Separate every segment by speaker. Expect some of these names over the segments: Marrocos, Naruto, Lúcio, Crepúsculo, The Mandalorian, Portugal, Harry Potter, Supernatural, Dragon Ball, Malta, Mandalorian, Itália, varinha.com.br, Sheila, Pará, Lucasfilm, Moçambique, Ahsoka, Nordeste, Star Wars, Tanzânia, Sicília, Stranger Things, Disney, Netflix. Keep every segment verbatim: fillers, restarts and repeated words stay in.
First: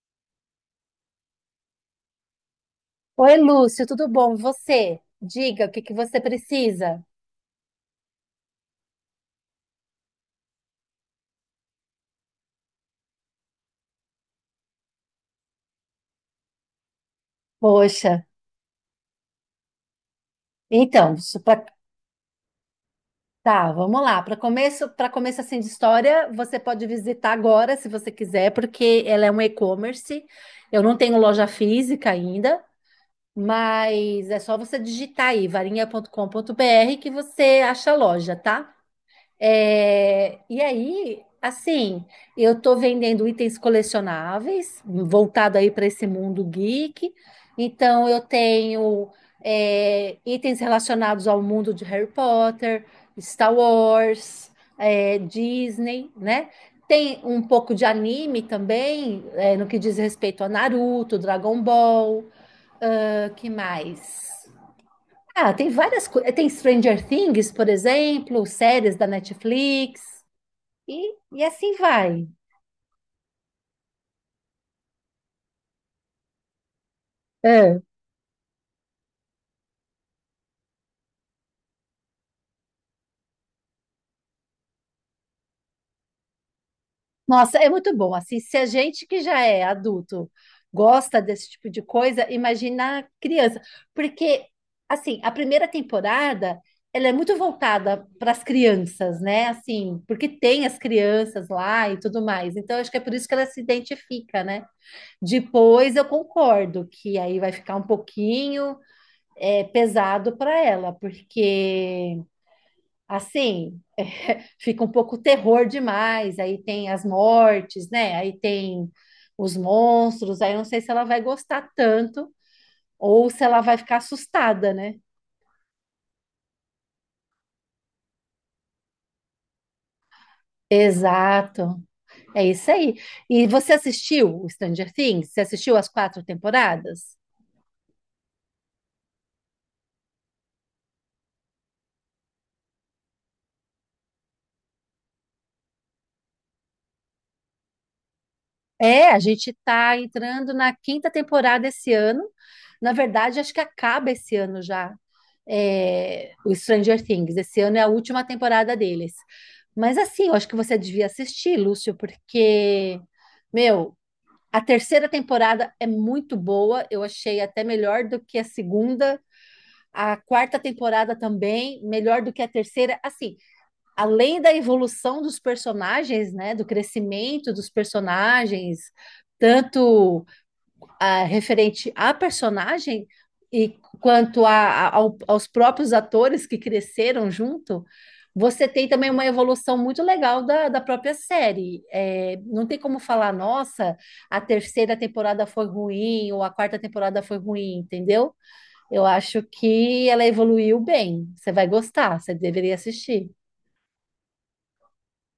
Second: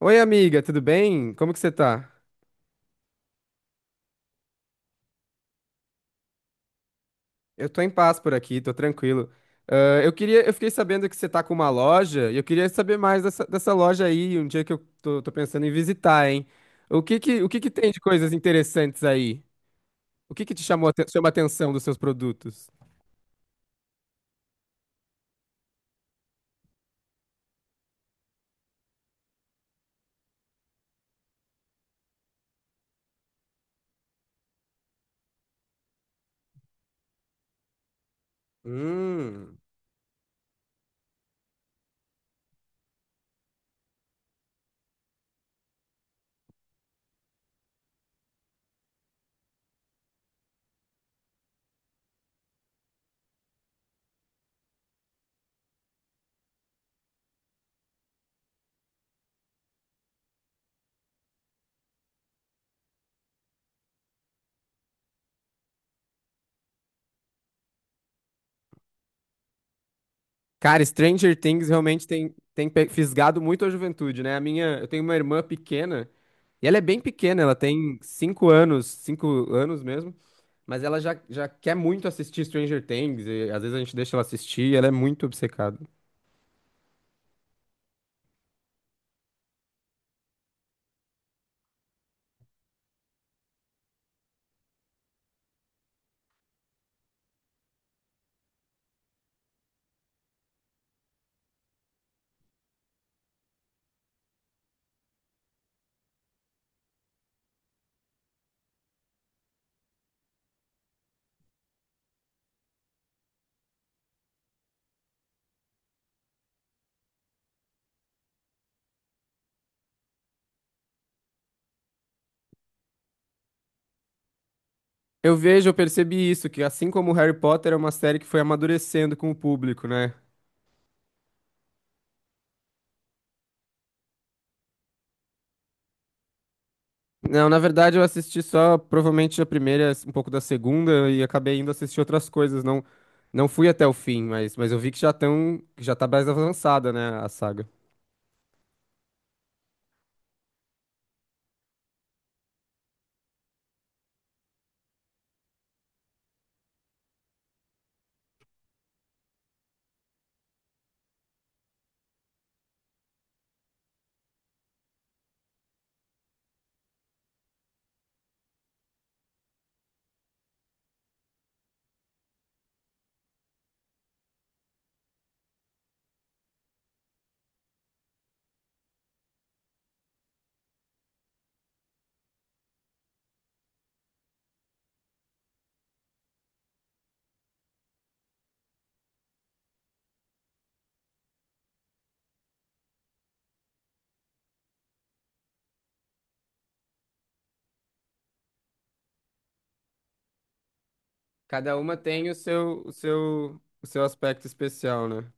Speaker 1: Oi, amiga, tudo bem? Como que você tá?
Speaker 2: Oi, Lúcio, tudo bom? E Você? Diga o que que você precisa.
Speaker 1: Eu tô em paz por aqui, tô tranquilo. Ah, eu queria, eu fiquei sabendo que você tá com uma loja e eu queria saber mais dessa, dessa loja aí, um dia que eu tô, tô pensando em visitar, hein? O que que, o que que tem de
Speaker 2: Poxa,
Speaker 1: coisas interessantes aí? O que que te chamou, a te-
Speaker 2: então,
Speaker 1: chama a
Speaker 2: su- pra-
Speaker 1: atenção dos seus produtos?
Speaker 2: tá, vamos lá. Para começo, para começo assim de história, você pode visitar agora, se você quiser, porque ela é um e-commerce. Eu não tenho loja física ainda, mas é só você digitar aí varinha.com.br que você acha a loja, tá?
Speaker 1: Hum.
Speaker 2: É, e aí, assim, eu estou vendendo itens colecionáveis, voltado aí para esse mundo geek. Então, eu tenho é, itens relacionados ao mundo de Harry Potter, Star Wars, é, Disney, né? Tem um pouco de anime também, é, no que diz respeito a Naruto, Dragon Ball, ah, que mais? Ah, tem várias coisas. Tem Stranger Things, por exemplo, séries da Netflix,
Speaker 1: Cara,
Speaker 2: e,
Speaker 1: Stranger
Speaker 2: e
Speaker 1: Things
Speaker 2: assim
Speaker 1: realmente
Speaker 2: vai.
Speaker 1: tem, tem pe- fisgado muito a juventude, né? A minha, eu tenho uma irmã pequena, e ela é bem pequena, ela
Speaker 2: É.
Speaker 1: tem cinco anos, cinco anos mesmo, mas ela já, já quer muito assistir Stranger Things, e às vezes a gente deixa ela assistir, e ela é muito obcecada.
Speaker 2: Nossa, é muito bom. Assim, se a gente que já é adulto gosta desse tipo de coisa, imagina a criança. Porque, assim, a primeira temporada, ela é muito voltada para as crianças, né? Assim, porque tem as crianças lá e tudo mais. Então, acho que é por isso que ela se identifica, né? Depois eu concordo que aí vai ficar um pouquinho. é, pesado para ela, porque assim fica um pouco terror demais. Aí tem as mortes, né? Aí tem os monstros. Aí eu não sei se ela vai gostar tanto ou se ela vai ficar assustada, né?
Speaker 1: Eu vejo, eu percebi isso, que assim como Harry Potter é uma série que foi amadurecendo com o público, né?
Speaker 2: Exato, é isso aí. E você assistiu o Stranger Things? Você assistiu as quatro temporadas?
Speaker 1: Não, na verdade eu assisti só provavelmente a primeira, um pouco da segunda e acabei indo assistir outras coisas, não não fui até o fim, mas, mas eu vi que já tão, que já tá mais avançada, né, a saga.
Speaker 2: É, a gente está entrando na quinta temporada esse ano. Na verdade, acho que acaba esse ano já, é, o Stranger Things. Esse ano é a última temporada deles. Mas assim, eu acho que você devia assistir, Lúcio, porque, meu, a terceira temporada é muito boa. Eu achei até melhor do que a segunda. A quarta temporada também, melhor do que a terceira. Assim, além da evolução dos personagens, né, do crescimento dos personagens, tanto ah, referente à personagem e quanto a, a- ao- aos próprios atores que cresceram junto, você tem também uma evolução muito legal da, da própria série. É, não tem como falar, nossa, a terceira temporada foi ruim ou a quarta temporada foi ruim, entendeu? Eu acho que ela evoluiu bem. Você vai
Speaker 1: Cada uma
Speaker 2: gostar,
Speaker 1: tem o
Speaker 2: você deveria
Speaker 1: seu o
Speaker 2: assistir.
Speaker 1: seu o seu aspecto especial, né?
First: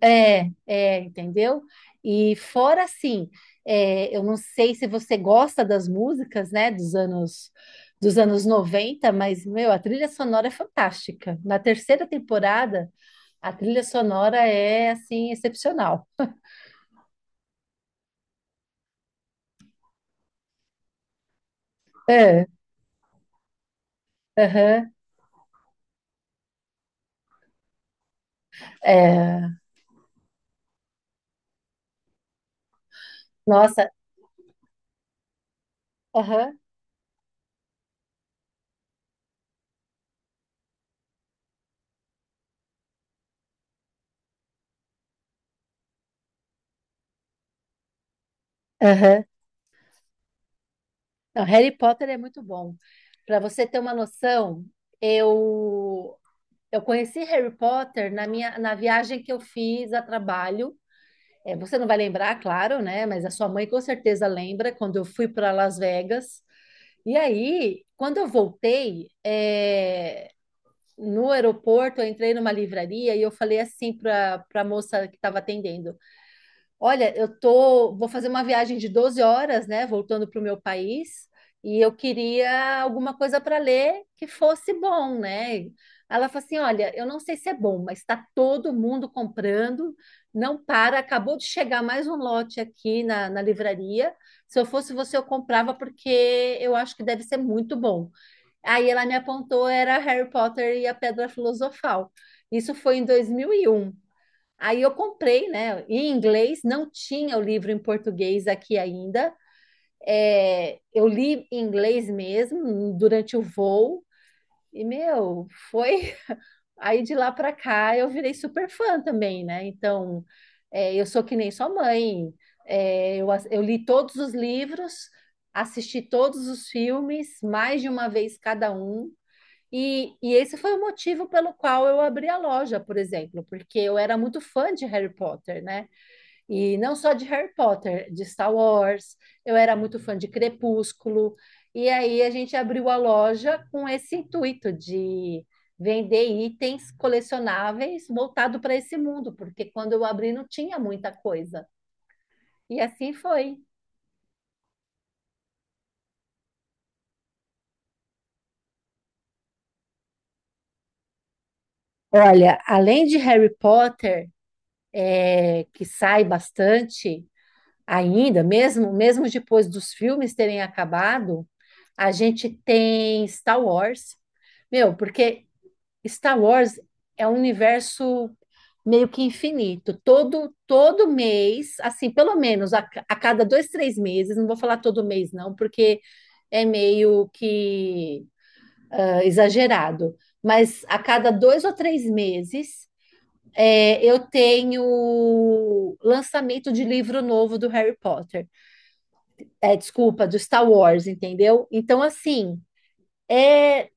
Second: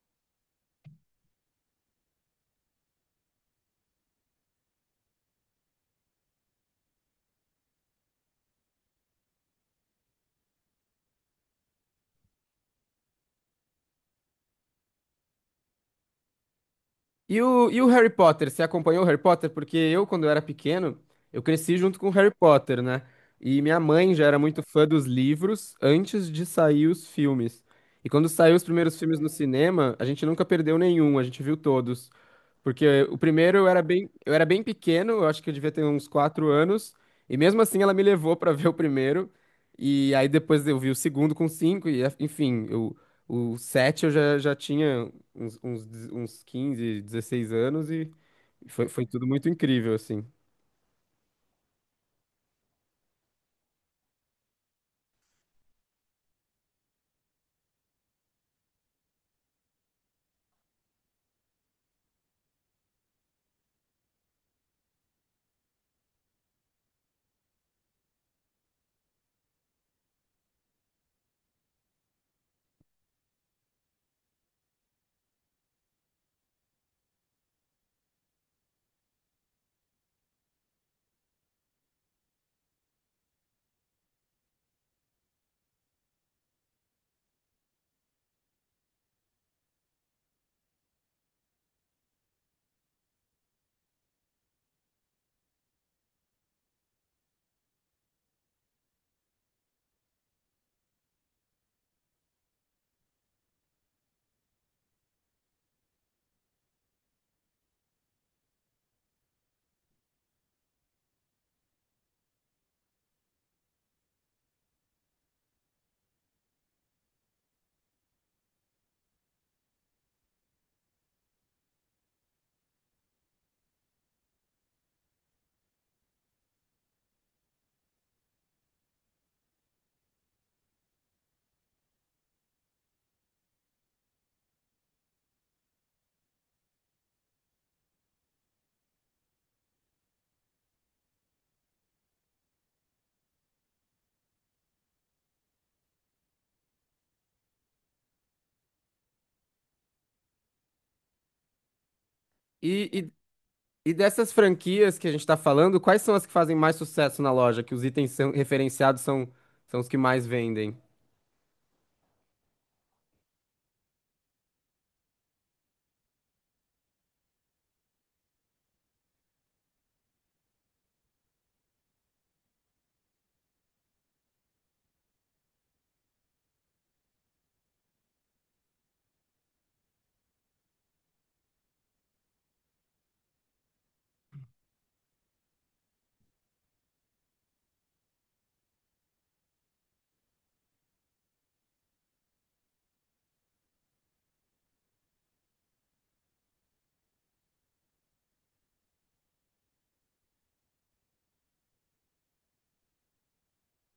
Speaker 2: É, é, entendeu? E fora assim, é, eu não sei se você gosta das músicas, né, dos anos dos anos noventa, mas meu, a trilha sonora é fantástica. Na terceira temporada, a trilha sonora é assim excepcional.
Speaker 1: E o, e o Harry Potter? Você acompanhou o Harry Potter? Porque eu, quando eu era pequeno, eu cresci junto com o Harry
Speaker 2: É,
Speaker 1: Potter, né? E minha mãe já era muito fã
Speaker 2: aham,
Speaker 1: dos livros antes de sair os filmes. E quando saiu os primeiros filmes no
Speaker 2: é,
Speaker 1: cinema, a gente nunca perdeu nenhum, a gente viu todos. Porque o primeiro eu era
Speaker 2: nossa,
Speaker 1: bem, eu era bem pequeno, eu acho que eu devia ter uns quatro
Speaker 2: aham,
Speaker 1: anos, e mesmo assim ela me levou pra ver o primeiro. E aí depois eu vi o segundo com cinco, e enfim, eu, o sete eu já, já tinha uns, uns, de- uns quinze, dezesseis anos e foi, foi
Speaker 2: aham.
Speaker 1: tudo muito incrível, assim.
Speaker 2: Não, Harry Potter é muito bom. Para você ter uma noção, eu eu conheci Harry Potter na minha na viagem que eu fiz a trabalho. É, você não vai lembrar, claro, né? Mas a sua mãe com certeza lembra quando eu fui para Las Vegas. E aí, quando eu voltei, é, no aeroporto, eu entrei numa livraria e eu falei assim para para a moça que estava atendendo: Olha, eu tô, vou fazer uma viagem de doze horas, né, voltando para o meu país, e eu queria alguma coisa para ler que fosse bom, né? Ela falou assim: Olha, eu não sei se é bom, mas está todo mundo comprando, não para. Acabou de chegar mais um lote aqui na, na livraria. Se eu fosse você, eu comprava, porque eu acho que deve ser muito bom. Aí ela me apontou: era Harry Potter e a Pedra Filosofal. Isso foi em dois mil e um. Aí eu comprei, né? Em inglês, não tinha o livro em português aqui ainda. É, eu li em inglês mesmo durante o voo. E, meu, foi. Aí de lá para cá eu virei super fã também, né? Então, é, eu sou que nem sua mãe. É, eu, ass- eu li todos os livros, assisti todos os filmes, mais de uma vez cada um. E, e esse foi o motivo pelo qual eu abri a loja, por exemplo, porque eu era muito fã de Harry Potter, né? E não só de Harry Potter, de Star Wars, eu era muito fã de Crepúsculo. E aí a gente abriu a loja com esse intuito de vender itens colecionáveis voltado para esse mundo, porque quando eu abri não tinha muita coisa. E
Speaker 1: E,
Speaker 2: assim foi.
Speaker 1: e, e dessas franquias que a gente tá falando, quais são as que fazem mais sucesso na loja? Que os itens são, referenciados são, são os que mais vendem?
Speaker 2: Olha, além de Harry Potter, é, que sai bastante ainda, mesmo, mesmo depois dos filmes terem acabado, a gente tem Star Wars. Meu, porque Star Wars é um universo meio que infinito. Todo, todo mês, assim, pelo menos a, a cada dois, três meses, não vou falar todo mês, não, porque é meio que ah, exagerado. Mas a cada dois ou três meses, é, eu tenho lançamento de livro novo do Harry Potter. É, desculpa, do Star Wars, entendeu? Então, assim. É,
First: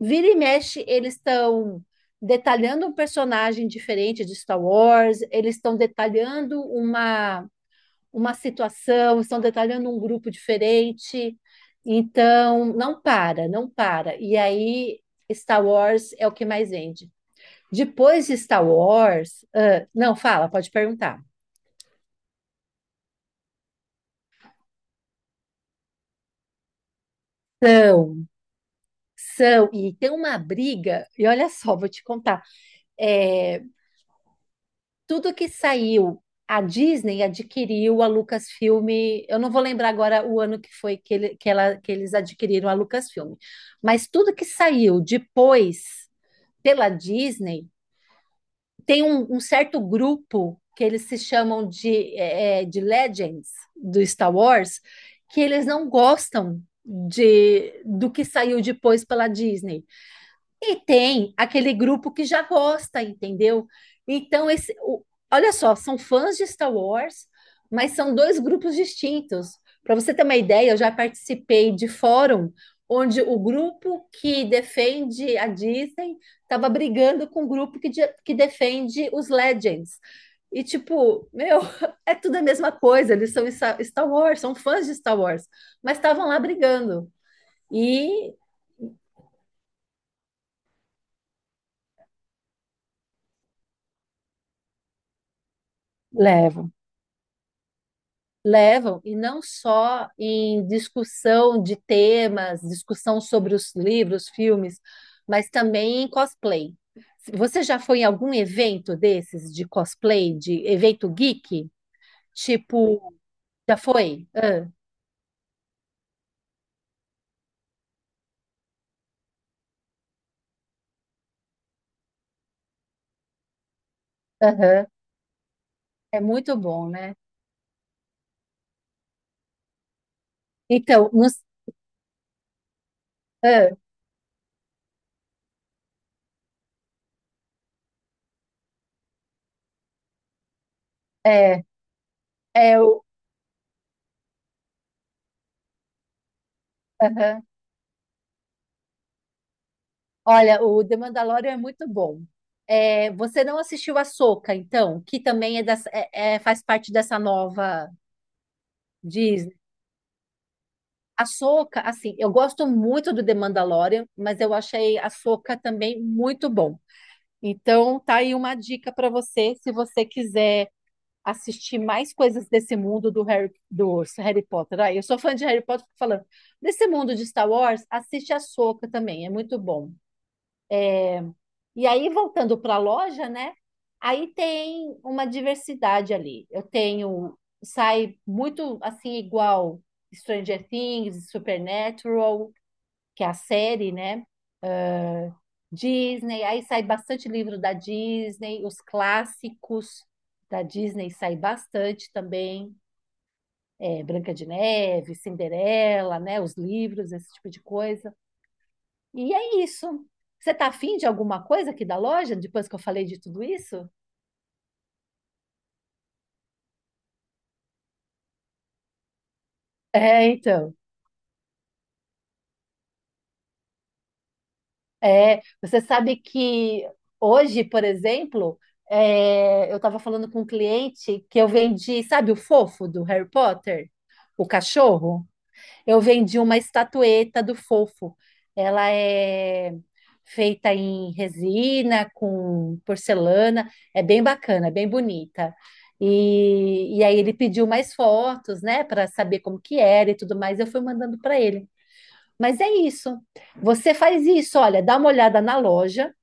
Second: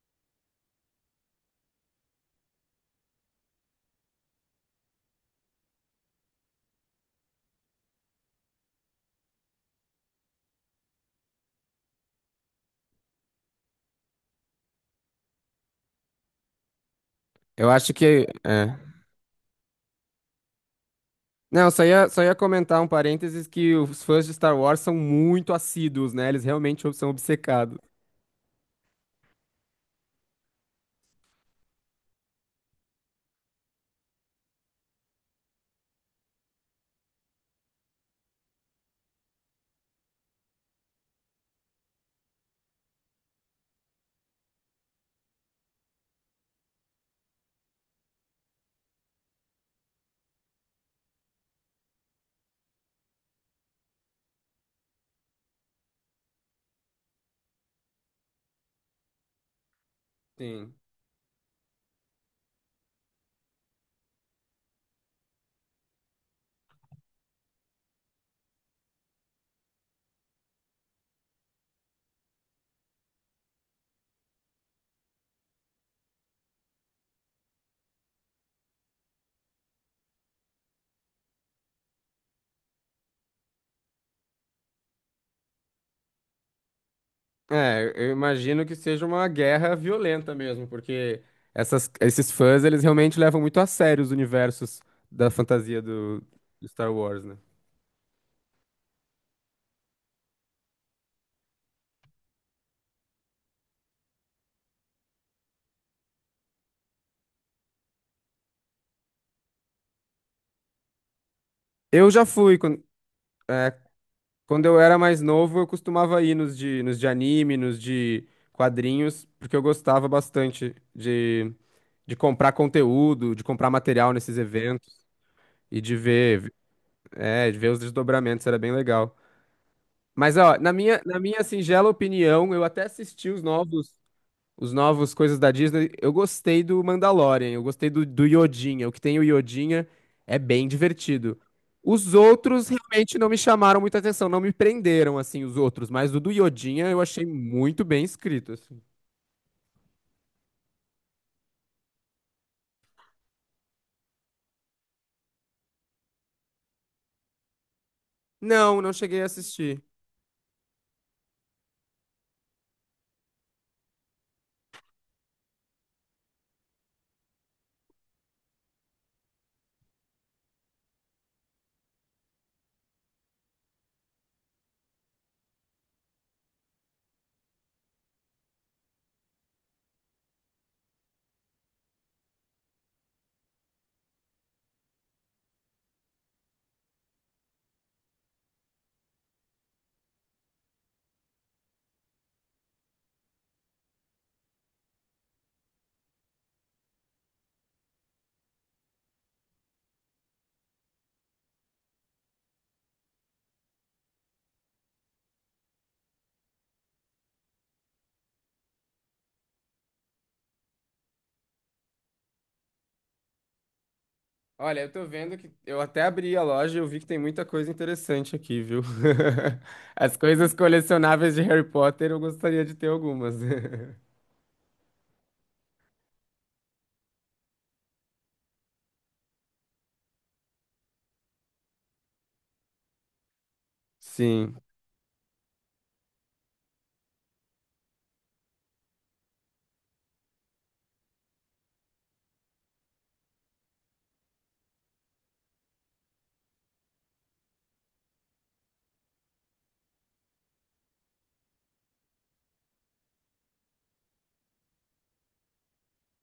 Speaker 2: Vira e mexe, eles estão detalhando um personagem diferente de Star Wars, eles estão detalhando uma, uma situação, estão detalhando um grupo diferente. Então, não para, não para. E aí, Star Wars é o que mais vende.
Speaker 1: Eu acho
Speaker 2: Depois
Speaker 1: que.
Speaker 2: de Star
Speaker 1: É.
Speaker 2: Wars, ah, não, fala, pode perguntar.
Speaker 1: Não, só ia, só ia comentar um parênteses que os fãs de Star Wars são muito assíduos, né? Eles realmente são obcecados.
Speaker 2: São, são, e tem uma briga, e olha só, vou te contar. É, Tudo que saiu, a Disney adquiriu a Lucasfilm. Eu não vou lembrar agora o ano que foi que, ele- que ela- que eles adquiriram a Lucasfilm, mas tudo que saiu depois pela Disney tem um, um certo grupo que eles se chamam de, eh, de Legends do Star Wars, que eles não gostam de do que saiu depois pela Disney.
Speaker 1: Sim.
Speaker 2: E tem aquele grupo que já gosta, entendeu? Então, esse, o- olha só, são fãs de Star Wars, mas são dois grupos distintos. Para você ter uma ideia, eu já participei de fórum onde o grupo que defende a Disney estava brigando com o grupo que, de- que defende os Legends. E tipo, meu, é tudo a mesma coisa, eles são Star Star Wars, são fãs de Star Wars, mas estavam lá brigando.
Speaker 1: É, eu
Speaker 2: E
Speaker 1: imagino que seja uma guerra violenta mesmo, porque essas, esses fãs, eles realmente levam muito a sério os universos da fantasia do, do
Speaker 2: Levo.
Speaker 1: Star Wars, né?
Speaker 2: Levam, e não só em discussão de temas, discussão sobre os livros, filmes, mas também em cosplay. Você já foi em algum evento desses de cosplay, de evento geek?
Speaker 1: Eu já fui, quando,
Speaker 2: Tipo,
Speaker 1: é,
Speaker 2: já foi?
Speaker 1: Quando
Speaker 2: Ah,
Speaker 1: eu era mais novo, eu costumava ir nos de, nos de anime, nos de quadrinhos, porque eu gostava bastante de, de comprar conteúdo, de comprar material nesses
Speaker 2: aham.
Speaker 1: eventos e de
Speaker 2: É
Speaker 1: ver,
Speaker 2: muito bom, né?
Speaker 1: é, de ver os desdobramentos, era bem legal. Mas, ó, na minha,
Speaker 2: Então,
Speaker 1: na
Speaker 2: nos,
Speaker 1: minha singela opinião, eu até assisti os
Speaker 2: ah,
Speaker 1: novos Os novos coisas da Disney, eu gostei do Mandalorian, eu gostei do, do Yodinha. O que tem o Yodinha é é bem divertido.
Speaker 2: é,
Speaker 1: Os outros
Speaker 2: é o.
Speaker 1: realmente não me chamaram muita atenção, não me prenderam, assim, os outros. Mas o do Yodinha eu achei
Speaker 2: Aham.
Speaker 1: muito bem escrito, assim.
Speaker 2: Olha, o The Mandalorian é muito bom. É, você não assistiu a Ahsoka, então, que também é, dessa- é- é- faz parte dessa nova
Speaker 1: Não, não cheguei a
Speaker 2: Disney.
Speaker 1: assistir.
Speaker 2: A Soca, assim, eu gosto muito do The Mandalorian, mas eu achei a Soca também muito bom. Então, tá aí uma dica para você, se você quiser assistir mais coisas desse mundo do Harry, do Harry Potter. Ah, eu sou fã de Harry Potter, fico falando. Desse mundo de Star Wars, assiste a Soca também, é muito bom. E aí, voltando para a loja, né? Aí tem uma diversidade ali. Eu tenho, sai muito assim, igual Stranger Things, Supernatural, que é a série, né? Disney, aí sai bastante livro da Disney, os clássicos da Disney sai bastante também, é, Branca de Neve, Cinderela, né? Os livros, esse tipo de coisa. E é isso. Você tá afim de alguma coisa aqui da loja, depois que eu falei de tudo isso?
Speaker 1: Olha, eu tô vendo que eu até abri a loja e eu vi que tem muita coisa interessante aqui, viu? As
Speaker 2: É,
Speaker 1: coisas
Speaker 2: então.
Speaker 1: colecionáveis de Harry Potter, eu gostaria de ter algumas.
Speaker 2: É, você sabe que hoje, por exemplo, é, eu estava falando com um cliente que eu vendi, sabe o fofo do Harry Potter? O
Speaker 1: Sim.
Speaker 2: cachorro? Eu vendi uma estatueta do Fofo. Ela é feita em resina, com porcelana, é bem bacana, bem bonita. E, e aí ele pediu mais fotos, né, para saber como que era e tudo mais. Eu fui mandando para ele. Mas é isso. Você faz isso, olha, dá uma olhada na loja.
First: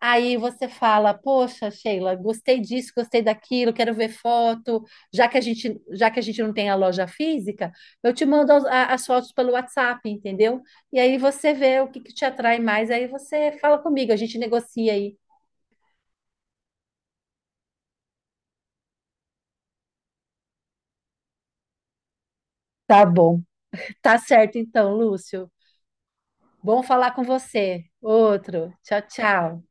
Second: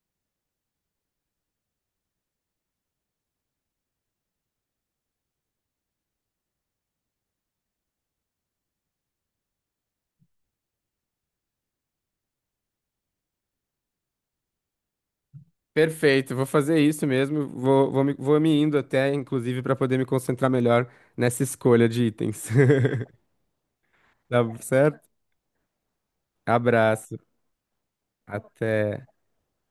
Speaker 2: Aí você fala, poxa, Sheila, gostei disso, gostei daquilo, quero ver foto. Já que a gente, já que a gente não tem a loja física, eu te mando as, a- as fotos pelo WhatsApp, entendeu? E aí você vê o que, que te atrai mais, aí você fala comigo, a gente negocia aí.
Speaker 1: Perfeito, vou fazer isso mesmo. Vou, vou, me, vou me indo até, inclusive, para poder me concentrar melhor nessa escolha de itens.
Speaker 2: Tá bom. Tá
Speaker 1: Tá
Speaker 2: certo então,
Speaker 1: certo?
Speaker 2: Lúcio. Bom falar
Speaker 1: Abraço,
Speaker 2: com você. Outro. Tchau,
Speaker 1: até.
Speaker 2: tchau.